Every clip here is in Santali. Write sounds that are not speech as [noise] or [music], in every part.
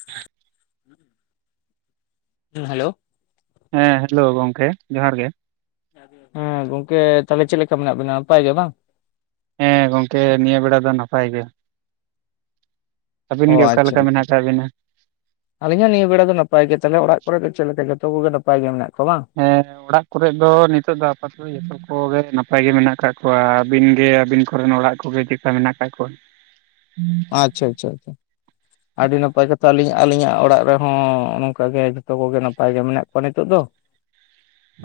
[inaudible] ᱦᱩᱸ ᱦᱮᱞᱳ᱾ ᱦᱮᱸ ᱦᱮᱞᱳ ᱜᱚᱢᱠᱮ ᱡᱚᱦᱟᱨ ᱜᱮ᱾ ᱦᱮᱸ ᱜᱚᱝᱠᱮ ᱛᱟᱦᱚᱞᱮ ᱪᱮᱫ ᱞᱮᱠᱟ ᱢᱮᱱᱟᱜ ᱵᱤᱱᱟ ᱱᱟᱯᱟᱭ ᱜᱮ ᱵᱟᱝ? ᱦᱮᱸ ᱜᱚᱝᱠᱮ ᱱᱤᱭᱟᱹ ᱵᱮᱲᱟ ᱫᱚ ᱱᱟᱯᱟᱭ ᱜᱮ᱾ ᱟᱹᱵᱤᱱ ᱚᱻ ᱜᱮ ᱚᱠᱟ ᱟᱪᱪᱷᱟ ᱞᱮᱠᱟ ᱟᱪᱷᱟ᱾ ᱢᱮᱱᱟᱜ ᱟᱠᱟᱫ ᱵᱤᱱᱟ ᱟᱹᱞᱤᱧ ᱦᱚᱸ ᱱᱤᱭᱟᱹ ᱵᱮᱲᱟ ᱫᱚ ᱱᱟᱯᱟᱭ ᱜᱮ ᱛᱟᱞᱦᱮ ᱚᱲᱟᱜ ᱠᱚᱨᱮ ᱫᱚ ᱪᱮᱫ ᱞᱮᱠᱟ ᱡᱚᱛᱚ ᱠᱚᱜᱮ ᱱᱟᱯᱟᱭ ᱜᱮ ᱢᱮᱱᱟᱜ ᱠᱚᱣᱟ ᱵᱟᱝ? ᱦᱮᱸ᱾ ᱚᱲᱟᱜ ᱠᱚᱨᱮᱫ ᱫᱚ ᱱᱤᱛᱚᱜ ᱫᱚ ᱟᱯᱟᱛᱚᱛᱚ ᱡᱚᱛᱚ ᱠᱚᱜᱮ ᱱᱟᱯᱟᱭ ᱜᱮ ᱢᱮᱱᱟᱜ ᱟᱠᱟᱫ ᱠᱚᱣᱟ ᱟᱹᱵᱤᱱᱜᱮ ᱟᱹᱵᱤᱱ ᱠᱚᱨᱮᱱ ᱚᱲᱟᱜ ᱩᱱᱠᱩᱜᱮ ᱪᱮᱫᱠᱟ ᱢᱮᱱᱟᱜ ᱟᱠᱟᱫ ᱠᱚᱣᱟ? ᱟᱪᱷᱟ ᱟᱪᱷᱟ ᱟᱪᱷᱟ᱾ ᱟᱹᱰᱤ ᱱᱟᱯᱟᱭ ᱠᱟᱛᱷᱟ ᱟᱹᱞᱤᱧ ᱟᱹᱞᱤᱧᱟᱜ ᱚᱲᱟᱜ ᱨᱮᱦᱚᱸ ᱱᱚᱝᱠᱟᱜᱮ ᱡᱷᱚᱛᱚ ᱠᱚᱜᱮ ᱱᱟᱯᱟᱭ ᱜᱮ ᱢᱮᱱᱟᱜ ᱠᱚᱣᱟ ᱱᱤᱛᱚᱜ ᱫᱚ᱾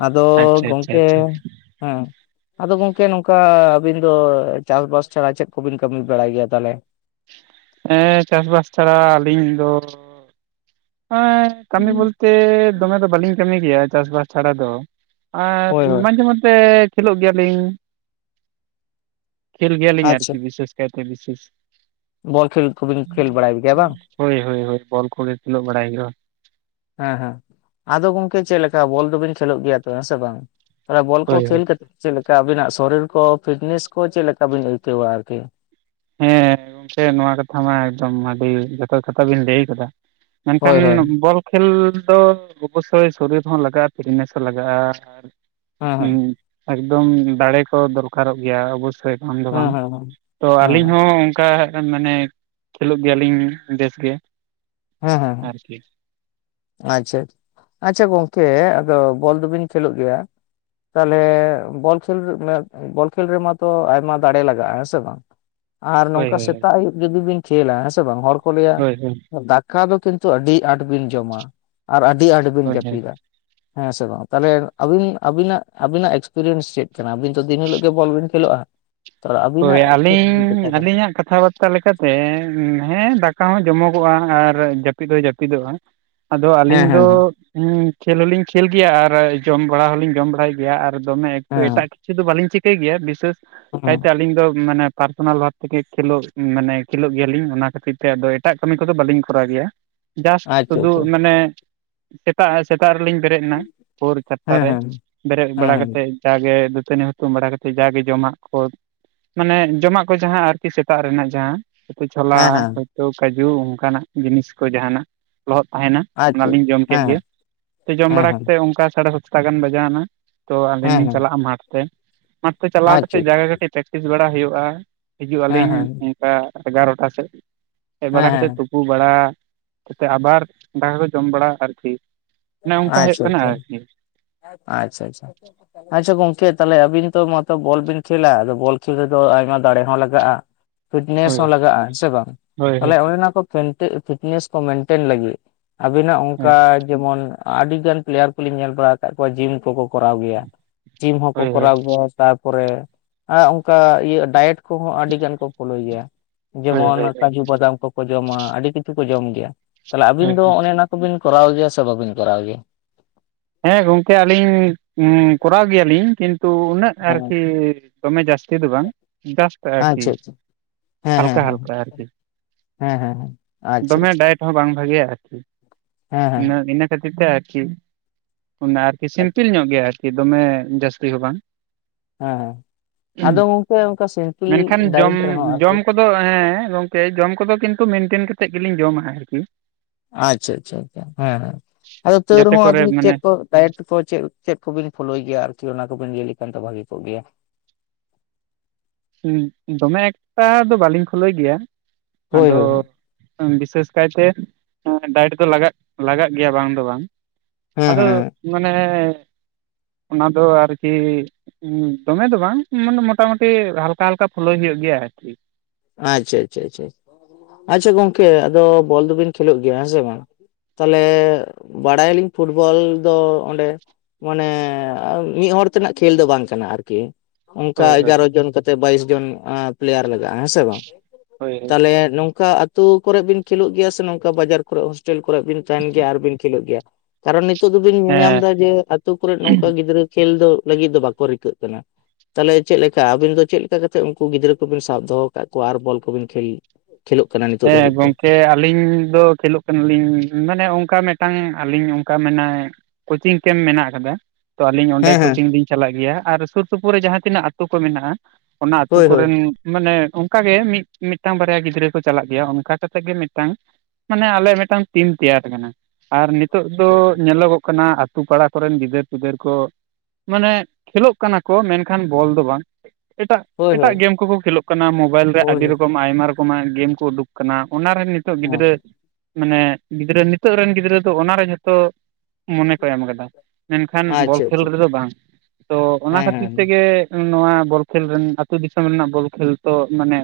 ᱟᱫᱚ ᱟᱪᱪᱷᱟ ᱟᱪᱪᱷᱟ ᱜᱚᱝᱠᱮ ᱟᱪᱪᱷᱟ ᱦᱮᱸ ᱟᱫᱚ ᱜᱚᱝᱠᱮ ᱱᱚᱝᱠᱟ ᱟᱹᱵᱤᱱ ᱫᱚ ᱪᱟᱥ-ᱵᱟᱥ ᱪᱷᱟᱲᱟ ᱪᱮᱫ ᱠᱚᱵᱤᱱ ᱠᱟᱹᱢᱤ ᱵᱟᱲᱟᱭ ᱜᱮᱭᱟ ᱛᱟᱦᱚᱞᱮ? ᱦᱮᱸ ᱪᱟᱥ-ᱵᱟᱥ ᱪᱷᱟᱲᱟ ᱟᱹᱞᱤᱧ ᱫᱚ ᱦᱮᱸ ᱠᱟᱹᱢᱤ ᱵᱚᱞᱛᱮ ᱫᱚᱢᱮ ᱫᱚ ᱵᱟᱹᱞᱤᱧ ᱠᱟᱹᱢᱤ ᱜᱮᱭᱟ ᱪᱟᱥ-ᱵᱟᱥ ᱪᱷᱟᱲᱟ ᱫᱚ᱾ ᱟᱨ ᱦᱳᱭ ᱦᱳᱭ ᱢᱟᱡᱷᱮ ᱢᱚᱫᱽᱫᱷᱮ ᱠᱷᱮᱞᱳᱜ ᱜᱮᱭᱟᱞᱤᱧ ᱠᱷᱮᱞ ᱜᱮᱭᱟᱞᱤᱧ ᱟᱪᱪᱷᱟ ᱟᱨᱠᱤ ᱵᱤᱥᱮᱥ ᱠᱟᱭᱛᱮ ᱵᱤᱥᱮᱥ ᱵᱚᱞ ᱠᱷᱮᱞ ᱠᱚᱵᱤᱱ ᱠᱷᱮᱞ ᱵᱟᱲᱟᱭ ᱜᱮᱭᱟ ᱵᱟᱝ? ᱦᱳᱭ ᱦᱳᱭ ᱦᱳᱭ ᱵᱚᱞ ᱠᱚᱜᱮ ᱠᱷᱤᱞᱳᱜ ᱵᱟᱲᱟᱭ ᱦᱩᱭᱩᱜ-ᱟ᱾ ᱦᱮᱸ ᱦᱮᱸ ᱟᱫᱚ ᱜᱚᱝᱠᱮ ᱪᱮᱫ ᱞᱮᱠᱟ ᱵᱚᱞ ᱫᱚᱵᱤᱱ ᱠᱷᱮᱞᱳᱜ ᱜᱮᱭᱟ ᱛᱚ ᱦᱮᱸ ᱥᱮ ᱵᱟᱝ? ᱮᱸ ᱵᱚᱞ ᱠᱚ ᱦᱳᱭ ᱦᱳᱭ ᱠᱷᱮᱞ ᱠᱟᱛᱮᱫ ᱪᱮᱫ ᱞᱮᱠᱟ ᱟᱵᱤᱱᱟᱜ ᱥᱚᱨᱤᱨ ᱠᱚ ᱯᱷᱤᱴᱱᱮᱥ ᱠᱚ ᱪᱮᱫ ᱞᱮᱠᱟ ᱵᱤᱱ ᱟᱹᱭᱠᱟᱹᱣᱟ ᱟᱨᱠᱤ? ᱦᱮᱸ ᱜᱚᱢᱠᱮ ᱱᱚᱣᱟ ᱠᱟᱛᱷᱟ ᱢᱟ ᱮᱠᱫᱚᱢ ᱟᱹᱰᱤ ᱡᱚᱛᱷᱟᱛ ᱠᱟᱛᱷᱟ ᱵᱤᱱ ᱞᱟᱹᱭ ᱟᱠᱟᱫᱟ᱾ ᱦᱳᱭ ᱢᱮᱱᱠᱷᱟᱱ ᱦᱳᱭ ᱵᱚᱞ ᱠᱷᱮᱞ ᱫᱚ ᱚᱵᱚᱥᱳᱭ ᱥᱚᱨᱤᱨ ᱦᱚᱸ ᱞᱟᱜᱟᱜ-ᱟ ᱯᱷᱤᱴᱱᱮᱥ ᱦᱚᱸ ᱞᱟᱜᱟᱜ-ᱟ ᱟᱨ ᱦᱮᱸ ᱦᱮᱸ ᱦᱩᱸ ᱮᱠᱫᱚᱢ ᱫᱟᱲᱮ ᱠᱚ ᱫᱚᱨᱠᱟᱨ-ᱚᱜ ᱜᱮᱭᱟ ᱚᱵᱚ [unintelligible] ᱫᱚ ᱦᱮᱸ ᱵᱟᱝ ᱦᱮᱸ ᱦᱮᱸ ᱛᱚ ᱟᱨ ᱦᱮᱸ ᱦᱚᱸ ᱚᱱᱠᱟ ᱦᱟᱸ ᱠᱷᱟᱱ ᱢᱟᱱᱮ ᱥᱩᱞᱩᱠ ᱜᱮᱭᱟᱞᱤᱧ ᱵᱮᱥ ᱜᱮ᱾ ᱦᱮᱸ ᱦᱮᱸ ᱟᱨᱠᱤ ᱟᱪᱪᱷᱟ, ᱟᱪᱪᱷᱟ ᱜᱚᱝᱠᱮ ᱟᱫᱚ ᱵᱚᱞ ᱫᱚᱵᱤᱱ ᱠᱷᱮᱞᱳᱜ ᱜᱮᱭᱟ᱾ ᱛᱟᱦᱚᱞᱮ ᱵᱚᱞ ᱠᱷᱮᱞ ᱵᱚᱞ ᱠᱷᱮᱞ ᱨᱮᱢᱟ ᱛᱚ ᱟᱭᱢᱟ ᱫᱟᱲᱮ ᱞᱟᱜᱟᱜ-ᱟ ᱦᱮᱸ ᱥᱮ ᱵᱟᱝ᱾ ᱟᱨ ᱦᱳᱭ ᱱᱚᱝᱠᱟ ᱦᱳᱭ ᱥᱮᱛᱟᱜ ᱟᱹᱭᱩᱵ ᱡᱩᱫᱤ ᱵᱤᱱ ᱠᱷᱮᱞᱟ ᱦᱮᱸ ᱥᱮ ᱵᱟᱝ ᱦᱚᱲ ᱠᱚ ᱞᱟᱹᱭᱟ ᱦᱳᱭ ᱦᱳᱭ ᱫᱟᱠᱟ ᱫᱚ ᱠᱤᱱᱛᱩ ᱟᱹᱰᱤ ᱟᱸᱴ ᱵᱤᱱ ᱡᱚᱢᱟ ᱟᱨ ᱟᱹᱰᱤ ᱟᱸᱴ ᱵᱤᱱ ᱦᱳᱭ ᱦᱳᱭ ᱡᱟᱹᱯᱤᱫᱟ᱾ ᱦᱮᱸ ᱥᱮ ᱵᱟᱝ ᱛᱟᱦᱚᱞᱮ ᱟᱵᱤᱱ ᱟᱵᱤᱱᱟᱜ ᱟᱵᱤᱱᱟᱜ ᱮᱠᱥᱯᱤᱨᱤᱭᱮᱟᱱᱥ ᱪᱮᱫ? ᱟᱹᱵᱤᱱ ᱫᱚ ᱫᱤᱱ ᱦᱤᱞᱳᱜ ᱜᱮ ᱵᱚᱞ ᱵᱤᱱ ᱠᱷᱮᱞᱳᱜᱼᱟ᱾ ᱛᱟᱦᱚᱞᱮ ᱦᱳᱭ ᱟᱹᱵᱤᱱᱟᱜ ᱪᱮᱫ ᱚᱵᱷᱤᱜᱚᱛᱟ ᱟᱹᱞᱤᱧ ᱠᱟᱱᱟ ᱟᱹᱞᱤᱧᱟᱜ ᱠᱟᱛᱷᱟ ᱵᱟᱛᱟ [inaudible] ᱞᱮᱠᱟᱛᱮ ᱦᱮᱸ ᱫᱟᱠᱟ ᱦᱚᱸ ᱡᱚᱢᱚᱜᱚᱜᱼᱟ ᱟᱨ ᱡᱟᱹᱯᱤᱫ ᱦᱚᱸ ᱡᱟᱹᱯᱤᱫᱚᱜᱼᱟ᱾ ᱟᱫᱚ ᱦᱮᱸ ᱟᱹᱞᱤᱧ ᱫᱚ ᱦᱮᱸ ᱦᱮᱸ ᱦᱩᱸ ᱠᱷᱮᱞ ᱦᱚᱞᱤᱧ ᱠᱷᱮᱞ ᱜᱮᱭᱟ ᱟᱨ ᱡᱚᱢ ᱵᱟᱲᱟ ᱦᱚᱞᱤᱧ ᱡᱚᱢ ᱵᱟᱲᱟᱭ ᱜᱮᱭᱟ ᱟᱨ ᱫᱚᱢᱮ ᱮᱴᱟᱜ ᱦᱮᱸ ᱠᱤ ᱪᱷᱩ ᱫᱚ ᱵᱟᱹᱞᱤᱧ ᱪᱤᱠᱟᱹᱭ ᱜᱮᱭᱟ ᱵᱤᱥᱟᱥ [inaudible] ᱟᱹᱞᱤᱧ ᱫᱚ ᱢᱟᱱᱮ ᱯᱟᱨᱥᱚᱱᱟᱞ ᱵᱷᱟᱵ ᱛᱮᱜᱮ ᱠᱷᱮᱞᱳᱜ ᱢᱟᱱᱮ ᱠᱷᱮᱞᱳᱜ ᱜᱮᱭᱟᱞᱤᱧ ᱚᱱᱟ ᱠᱷᱟᱹᱛᱤᱨ ᱛᱮ‌ ᱟᱫᱚ ᱮᱴᱟᱜ ᱠᱟᱹᱢᱤ ᱠᱚᱫᱚ ᱵᱟᱹᱞᱤᱧ ᱠᱚᱨᱟᱣ ᱜᱮᱭᱟ᱾ ᱡᱟᱥᱴ ᱟᱪᱪᱷᱟ ᱥᱩᱫᱩ ᱟᱪᱪᱷᱟ ᱢᱟᱱᱮ ᱥᱮᱛᱟᱜ ᱥᱮᱛᱟᱜ ᱨᱮᱞᱤᱧ ᱵᱮᱨᱮᱫ ᱮᱱᱟ ᱵᱷᱳᱨ ᱦᱮᱸ ᱪᱟᱴᱴᱟᱨᱮ ᱦᱮᱸ ᱵᱮᱨᱮᱫ ᱦᱮᱸ ᱵᱟᱲᱟ ᱦᱮᱸ ᱠᱟᱛᱮᱫ ᱡᱟᱜᱮ ᱫᱟᱹᱛᱟᱹᱱᱤ ᱦᱩᱛᱩᱢ ᱵᱟᱲᱟ ᱠᱟᱛᱮᱫ ᱡᱟᱜᱮ ᱡᱚᱢᱟᱜ ᱠᱚ ᱢᱟᱱᱮ ᱡᱚᱢᱟᱜ ᱠᱚ ᱡᱟᱸᱦᱟᱸ ᱟᱨᱠᱤ ᱥᱮᱛᱟᱜ ᱨᱮᱱᱟᱜ ᱡᱟᱦᱟᱸ [inaudible] ᱪᱷᱚᱞᱟ ᱦᱮᱸ ᱦᱮᱸ [inaudible] ᱠᱟᱹᱡᱩ ᱚᱱᱠᱟᱱᱟᱜ ᱡᱤᱱᱤᱥ ᱠᱚ ᱡᱟᱦᱟᱱᱟᱜ ᱞᱚᱦᱚᱫ ᱛᱟᱦᱮᱱᱟ ᱟᱪᱪᱷᱟ ᱚᱱᱟᱞᱤᱧ ᱡᱚᱢ ᱦᱮᱸ ᱠᱮᱫ ᱜᱮ ᱦᱮᱸ ᱛᱚ ᱡᱚᱢ ᱦᱮᱸ ᱵᱟᱲᱟ ᱦᱮᱸ ᱠᱟᱛᱮᱫ ᱚᱱᱠᱟ ᱥᱟᱲᱮ ᱥᱟᱛ ᱴᱟ ᱜᱟᱱ ᱵᱟᱡᱟᱣ ᱮᱱᱟ, ᱛᱚ ᱟᱹᱞᱤᱧ ᱦᱮᱸ ᱞᱤᱧ ᱦᱮᱸ ᱪᱟᱞᱟᱜᱼᱟ ᱢᱟᱴᱷ ᱛᱮ ᱢᱟᱴᱷ ᱛᱮ ᱪᱟᱞᱟᱣ ᱠᱟᱛᱮ ᱟᱪᱪᱷᱟ ᱦᱮᱸ ᱡᱟᱭᱜᱟ ᱠᱟᱹᱴᱤᱡ ᱯᱮᱠᱴᱤᱥ ᱵᱟᱲᱟ ᱦᱩᱭᱩᱜᱼᱟ, ᱦᱤᱡᱩᱜ ᱟᱹᱞᱤᱧ ᱦᱮᱸ ᱚᱱᱠᱟ ᱮᱜᱟᱨᱚᱴᱟ ᱥᱮᱫ ᱦᱮᱡ ᱦᱮᱸ ᱵᱟᱲᱟ ᱠᱟᱛᱮ ᱦᱮᱸ ᱛᱩᱯᱩ ᱵᱟᱲᱟ ᱠᱟᱛᱮ ᱟᱵᱟᱨ ᱫᱟᱠᱟ ᱠᱚ ᱡᱚᱢ ᱵᱟᱲᱟ ᱟᱨᱠᱤ ᱚᱱᱮ ᱚᱱᱠᱟ ᱦᱩᱭᱩᱜ ᱟᱪᱪᱷᱟ ᱠᱟᱱᱟ ᱟᱪᱪᱷᱟ ᱟᱨ ᱠᱤ᱾ ᱟᱪᱪᱷᱟ ᱟᱪᱪᱷᱟ᱾ ᱟᱪᱪᱷᱟ, ᱜᱚᱝᱠᱮ ᱛᱟᱦᱚᱞᱮ ᱟᱵᱤᱱ ᱛᱚ ᱢᱟᱛᱚ ᱵᱚᱞ ᱵᱤᱱ ᱠᱷᱮᱞᱟ ᱟᱫᱚ ᱵᱚᱞ ᱠᱷᱮᱞ ᱨᱮᱫᱚ ᱟᱭᱢᱟ ᱫᱟᱲᱮ ᱦᱚᱸ ᱞᱟᱜᱟᱜᱼᱟ᱾ ᱯᱷᱤᱴᱱᱮᱥ ᱦᱳᱭ ᱦᱚᱸ ᱞᱟᱜᱟᱜᱼᱟ ᱦᱮ ᱥᱮ ᱵᱟᱝ ᱦᱳᱭ ᱦᱳᱭ ᱛᱟᱦᱚᱞᱮ ᱚᱱᱮ ᱚᱱᱟ ᱠᱚ ᱯᱷᱤᱴᱱᱮᱥ ᱠᱚ ᱢᱮᱱᱴᱮᱱ ᱞᱟᱹᱜᱤᱫ ᱟᱵᱤᱱᱟᱜ ᱦᱳᱭ ᱚᱱᱠᱟ ᱡᱮᱢᱚᱱ ᱟᱹᱰᱤ ᱜᱟᱱ ᱯᱮᱞᱮᱭᱟᱨ ᱠᱚᱞᱤᱧ ᱧᱮᱞ ᱵᱟᱲᱟ ᱟᱠᱟᱫ ᱠᱚᱣᱟ ᱡᱤᱢ ᱠᱚᱠᱚ ᱠᱚᱨᱟᱣ ᱜᱮᱭᱟ, ᱡᱤᱢ ᱦᱚᱸᱠᱚ ᱦᱳᱭ ᱦᱳᱭ ᱠᱚᱨᱟᱣ ᱜᱮᱭᱟ ᱛᱟᱯᱚᱨᱮ ᱚᱱᱠᱟ ᱤᱭᱟᱹ ᱰᱟᱭᱮᱴ ᱠᱚᱦᱚᱸ ᱟᱹᱰᱤ ᱜᱟᱱ ᱠᱚ ᱯᱷᱳᱚᱞᱳᱭ ᱜᱮᱭᱟ ᱦᱳᱭ ᱡᱮᱢᱚᱱ ᱦᱳᱭ ᱦᱳᱭ ᱠᱟᱡᱩ ᱵᱟᱫᱟᱢ ᱠᱚ ᱠᱚ ᱡᱚᱢᱟ ᱟᱹᱰᱤ ᱠᱤᱪᱷᱩ ᱠᱚ ᱡᱚᱢ ᱜᱮᱭᱟ ᱛᱟᱦᱚᱞᱮ ᱟᱹᱵᱤᱱ ᱦᱳᱭ ᱫᱚ ᱚᱱᱮ ᱚᱱᱟ ᱠᱚᱵᱮᱱ ᱠᱚᱨᱟᱣ ᱜᱮᱭᱟ ᱥᱮ ᱵᱟᱵᱤᱱ ᱠᱚᱨᱟᱣ ᱜᱮᱭᱟ᱾ ᱦᱮᱸ ᱜᱚᱝᱠᱮ ᱟᱹᱞᱤᱧ ᱠᱚᱨᱟᱣ ᱜᱮᱭᱟᱞᱤᱧ ᱠᱤᱱᱛᱩ ᱩᱱᱟᱹᱜ ᱟᱨᱠᱤ ᱦᱮᱸ ᱫᱚᱢᱮ ᱡᱟᱹᱥᱛᱤ ᱫᱚ ᱵᱟᱝ ᱡᱟᱥᱴ ᱟᱨ ᱠᱤ᱾ ᱪᱮᱫ ᱦᱮᱸ ᱦᱮᱸ ᱦᱟᱞᱠᱟ ᱦᱮᱸ ᱦᱟᱞᱠᱟ ᱟᱨᱠᱤ᱾ ᱦᱮᱸ ᱦᱮᱸ ᱦᱮᱸ ᱟᱪᱪᱷᱟ ᱫᱚᱢᱮ ᱟᱪᱪᱷᱟ ᱰᱟᱭᱮᱴ ᱦᱚᱸ ᱵᱟᱝ ᱵᱷᱟᱜᱮᱭᱟ ᱟᱨᱠᱤ ᱦᱮᱸ ᱦᱮᱸ ᱤᱱᱟᱹ ᱠᱷᱟᱹᱛᱤᱨ ᱛᱮ ᱟᱨᱠᱤ᱾ ᱚᱱᱟ ᱟᱨᱠᱤ ᱥᱤᱢᱯᱤᱞ ᱧᱚᱜ ᱜᱮᱭᱟ ᱟᱨᱠᱤ ᱫᱚᱢᱮ ᱡᱟᱹᱥᱛᱤ ᱦᱚᱸ ᱵᱟᱝ᱾ ᱦᱮᱸ ᱟᱫᱚ ᱜᱚᱝᱠᱮ ᱚᱱᱠᱟ ᱥᱤᱢᱯᱤᱞ ᱰᱟᱭᱮᱴ ᱨᱮᱦᱚᱸ ᱟᱨᱠᱤ ᱫᱚ ᱦᱮᱸ ᱦᱮᱸ ᱜᱚᱝᱠᱮ ᱡᱚᱢ ᱠᱚᱫᱚ ᱠᱤᱱᱛᱩ ᱢᱮᱱᱴᱮᱱ ᱠᱟᱛᱮᱜ ᱜᱮᱞᱤᱧ ᱡᱚᱢᱟ ᱟᱨᱠᱤ᱾ ᱟᱪᱪᱷᱟ ᱟᱪᱪᱷᱟ ᱦᱮᱸ ᱦᱮᱸ ᱟᱫᱚ ᱛᱟᱹᱨ ᱡᱟᱛᱮ ᱨᱮᱦᱚᱸ ᱠᱚᱨᱮ ᱟᱫᱚ ᱢᱟᱱᱮ ᱪᱮᱫ ᱠᱚ᱾ ᱰᱟᱭᱮᱴ ᱠᱚ ᱪᱮᱫ ᱪᱮᱫ ᱠᱚᱵᱤᱱ ᱯᱷᱳᱞᱳᱭ ᱜᱮᱭᱟ ᱟᱨᱠᱤ ᱚᱱᱟ ᱠᱚᱵᱤᱱ ᱞᱟᱹᱭ ᱞᱮᱠᱷᱟᱱ ᱫᱚ ᱵᱷᱟᱜᱤ ᱠᱚᱜ ᱜᱮᱭᱟ᱾ ᱦᱚᱸ ᱫᱚᱢᱮ ᱮᱠᱴᱟ ᱫᱚ ᱵᱟᱹᱞᱤᱧ ᱯᱷᱳᱞᱳᱭ ᱜᱮᱭᱟ ᱦᱳᱭ ᱟᱫᱚ ᱦᱳᱭ ᱦᱳᱭ ᱦᱩᱸ ᱵᱤᱥᱮᱥ ᱠᱟᱭᱛᱮ ᱰᱟᱭᱤᱴ ᱫᱚ ᱞᱟᱜᱟᱜ ᱞᱟᱜᱟᱜ ᱜᱮᱭᱟ ᱵᱟᱝ ᱫᱚ ᱵᱟᱝ᱾ ᱦᱮᱸ ᱟᱫᱚᱜ ᱦᱮᱸ ᱢᱟᱱᱮ ᱚᱱᱟ ᱫᱚ ᱟᱨᱠᱤ ᱫᱚᱢᱮ ᱫᱚ ᱵᱟᱝ ᱢᱟᱱᱮ ᱢᱚᱴᱟ ᱢᱩᱴᱤ ᱦᱟᱞᱠᱟ ᱦᱟᱞᱠᱟ ᱯᱷᱩᱞᱚᱭ ᱦᱩᱭᱩᱜ ᱜᱮᱭᱟ ᱟᱨᱠᱤ ᱾ ᱟᱪᱪᱷᱟ ᱟᱪᱪᱷᱟ ᱟᱪᱪᱷᱟ, ᱟᱪᱪᱷᱟ ᱜᱚᱝᱠᱮ ᱟᱫᱚ ᱵᱚᱞ ᱫᱚᱵᱤᱱ ᱠᱷᱮᱞᱚᱜ ᱜᱮᱭᱟ ᱦᱮᱸ ᱥᱮ ᱵᱟᱝ? ᱛᱟᱦᱞᱮ ᱵᱟᱲᱟᱭᱟᱞᱤᱧ ᱯᱷᱩᱴᱵᱚᱞ ᱫᱚ ᱚᱸᱰᱮ ᱢᱟᱱᱮ ᱢᱤᱫ ᱦᱚᱲ ᱛᱮᱱᱟᱜ ᱠᱷᱮᱞ ᱫᱚ ᱵᱟᱝ ᱠᱟᱱᱟ ᱟᱨᱠᱤ ᱚᱱᱠᱟ ᱦᱳᱭ ᱦᱳᱭ ᱮᱜᱟᱨᱚ ᱡᱚᱱ ᱠᱟᱛᱮᱜ ᱵᱟᱭᱤᱥ ᱡᱚᱱ ᱯᱮᱞᱮᱭᱟᱨ ᱞᱟᱜᱟᱜᱼᱟ ᱦᱮᱸ ᱥᱮ ᱵᱟᱝ? ᱦᱳᱭ ᱦᱳᱭ ᱛᱟᱦᱞᱮ ᱱᱚᱝᱠᱟ ᱟᱹᱛᱩ ᱠᱚᱨᱮᱜ ᱵᱤᱱ ᱠᱷᱮᱞᱚᱜ ᱜᱮᱭᱟ ᱥᱮ ᱱᱚᱝᱠᱟ ᱵᱟᱡᱟᱨ ᱠᱚᱨᱮᱜ ᱦᱚᱥ ᱴᱮᱞ ᱠᱚᱨᱮᱜ ᱵᱤᱱ ᱛᱟᱦᱮᱸᱱ ᱜᱮᱭᱟ ᱟᱨᱵᱤᱱ ᱠᱷᱮᱞᱚᱜ ᱜᱮᱭᱟ, ᱛᱟᱨᱚ ᱱᱤᱛᱩᱜ ᱫᱚᱵᱤᱱ ᱧᱮᱞᱧᱟᱢ ᱮᱫᱟ ᱦᱮᱸ ᱡᱮ, ᱟᱛ ᱛᱩ ᱠᱚᱨᱮᱜ ᱱᱚᱝᱠᱟ ᱜᱤᱫᱽᱨᱟᱹ ᱠᱷᱮᱞ ᱫᱚ ᱞᱟᱹᱜᱤᱫ ᱫᱚ ᱵᱟᱠᱚ ᱨᱤᱠᱟᱹᱜ ᱠᱟᱱᱟ ᱾ ᱛᱟᱦᱞᱮ ᱪᱮᱫ ᱞᱮᱠᱟ ᱟᱹᱵᱤᱱ ᱫᱚ ᱪᱮᱫ ᱞᱮᱠᱟ ᱠᱟᱛᱮᱫ ᱩᱱᱠᱩ ᱜᱤᱫᱽᱨᱟᱹ ᱠᱚᱵᱤᱱ ᱥᱟᱵ ᱫᱚᱦᱚ ᱟᱠᱟᱫ ᱠᱚᱣᱟ ᱟᱨ ᱵᱚᱞ ᱠᱚᱵᱤᱱ ᱠᱷᱮᱞ ᱠᱷᱮᱞᱚᱜ ᱠᱟᱱᱟ ᱱᱤᱛᱚᱜ ᱦᱮᱸ ᱫᱷᱟᱹᱵᱤᱡ ᱛᱮ ᱜᱚᱝ ᱠᱮ ᱟᱹᱞᱤᱧ ᱫᱚ ᱠᱷᱮᱞᱚᱜ ᱠᱟᱱᱟ ᱞᱤᱧ ᱢᱟᱱᱮ ᱚᱱᱠᱟ ᱢᱤᱫᱴᱟᱝ ᱟᱹᱞᱤᱧ ᱚᱱᱠᱟ ᱢᱮᱱᱟ ᱠᱚᱪᱤᱧ ᱠᱮᱢᱯ ᱢᱮᱱᱟᱜ ᱟᱠᱟᱫᱟ ᱾ ᱛᱚ ᱟᱹᱞᱤᱧ ᱚᱸᱰᱮ ᱦᱮᱸ ᱦᱮᱸ ᱠᱚᱪᱤᱧ ᱞᱤᱧ ᱪᱟᱞᱟᱜ ᱜᱮᱭᱟ, ᱟᱨ ᱥᱩᱨ ᱥᱩᱯᱩᱨ ᱨᱮ ᱡᱟᱦᱟᱸ ᱛᱤᱱᱟᱹᱜ ᱟᱹᱛᱩ ᱠᱚ ᱢᱮᱱᱟᱜᱼᱟ ᱾ ᱚᱱᱟ ᱟᱹᱛᱩ ᱦᱳᱭ ᱦᱳᱭ ᱠᱚᱨᱮᱱ ᱢᱟᱱᱮ ᱚᱱᱠᱟ ᱜᱮ ᱢᱤᱫ ᱢᱤᱫᱴᱟᱝ ᱵᱟᱨᱭᱟ ᱜᱤᱫᱽᱨᱟᱹ ᱠᱚ ᱪᱟᱞᱟᱜ ᱜᱮᱭᱟ ᱚᱱᱠᱟ ᱠᱟᱛᱮ ᱜᱮ ᱢᱤᱫᱴᱟᱝ, ᱢᱟᱱᱮ ᱟᱞᱮ ᱢᱤᱫᱴᱟᱝ ᱴᱤᱢ ᱛᱮᱭᱟᱨ ᱠᱟᱱᱟ ᱾ ᱟᱨ ᱱᱤᱛᱚᱜ ᱫᱚ ᱧᱮᱞᱚᱜᱚᱜ ᱠᱟᱱᱟ ᱟ ᱛᱩ ᱯᱟᱲᱟ ᱠᱚᱨᱮᱱ ᱜᱤᱫᱟᱹᱨ ᱯᱤᱫᱟᱹᱨ ᱠᱚ ᱢᱟᱱᱮ ᱠᱷᱮᱞᱚᱜ ᱠᱟᱱᱟ ᱠᱚ ᱢᱮᱱᱠᱷᱟᱱ ᱵᱚᱞ ᱫᱚ ᱵᱟᱝ ᱮᱴᱟᱜ ᱦᱳᱭ ᱦᱳᱭ ᱮᱴᱟᱜ ᱜᱮᱢ ᱠᱚᱠᱚ ᱠᱷᱮᱞᱚᱜ ᱠᱟᱱᱟ ᱢᱚᱵᱟᱭᱤᱞ ᱨᱮ ᱦᱳᱭ ᱟᱹᱰᱤ ᱨᱚᱠᱚᱢ ᱟᱭᱢᱟ ᱨᱚᱠᱚᱢᱟᱜ ᱜᱮᱢ ᱠᱚ ᱩᱰᱩᱠ ᱠᱟᱱᱟ ᱚᱱᱟᱨᱮ ᱱᱤᱛᱚᱜ ᱦᱳᱭ ᱜᱤᱫᱽᱨᱟᱹ ᱢᱟᱱᱮ ᱜᱤᱫᱽᱨᱟᱹ ᱱᱤᱛᱚᱜ ᱨᱮᱱ ᱜᱤᱫᱽᱨᱟᱹ ᱫᱚ ᱚᱱᱟᱨᱮ ᱡᱷᱚᱛᱚ ᱢᱚᱱᱮ ᱠᱚ ᱮᱢ ᱟᱠᱟᱫᱟ ᱢᱮᱱᱠᱟᱷᱟᱱ ᱵᱚᱞ ᱟᱪᱪᱷᱟ ᱠᱷᱮᱞ ᱟᱪᱪᱷᱟ ᱨᱮᱫᱚ ᱵᱟᱝ, ᱛᱚ ᱚᱱᱟ ᱦᱮᱸ ᱦᱮᱸ ᱛᱮᱜᱮ ᱱᱚᱣᱟ ᱵᱚᱞ ᱠᱷᱮᱞ ᱨᱮᱱ ᱟᱹᱛᱩ ᱫᱤᱥᱚᱢ ᱨᱮᱱᱟᱜ ᱵᱚᱞ ᱠᱷᱮᱞ ᱛᱚ ᱢᱟᱱᱮ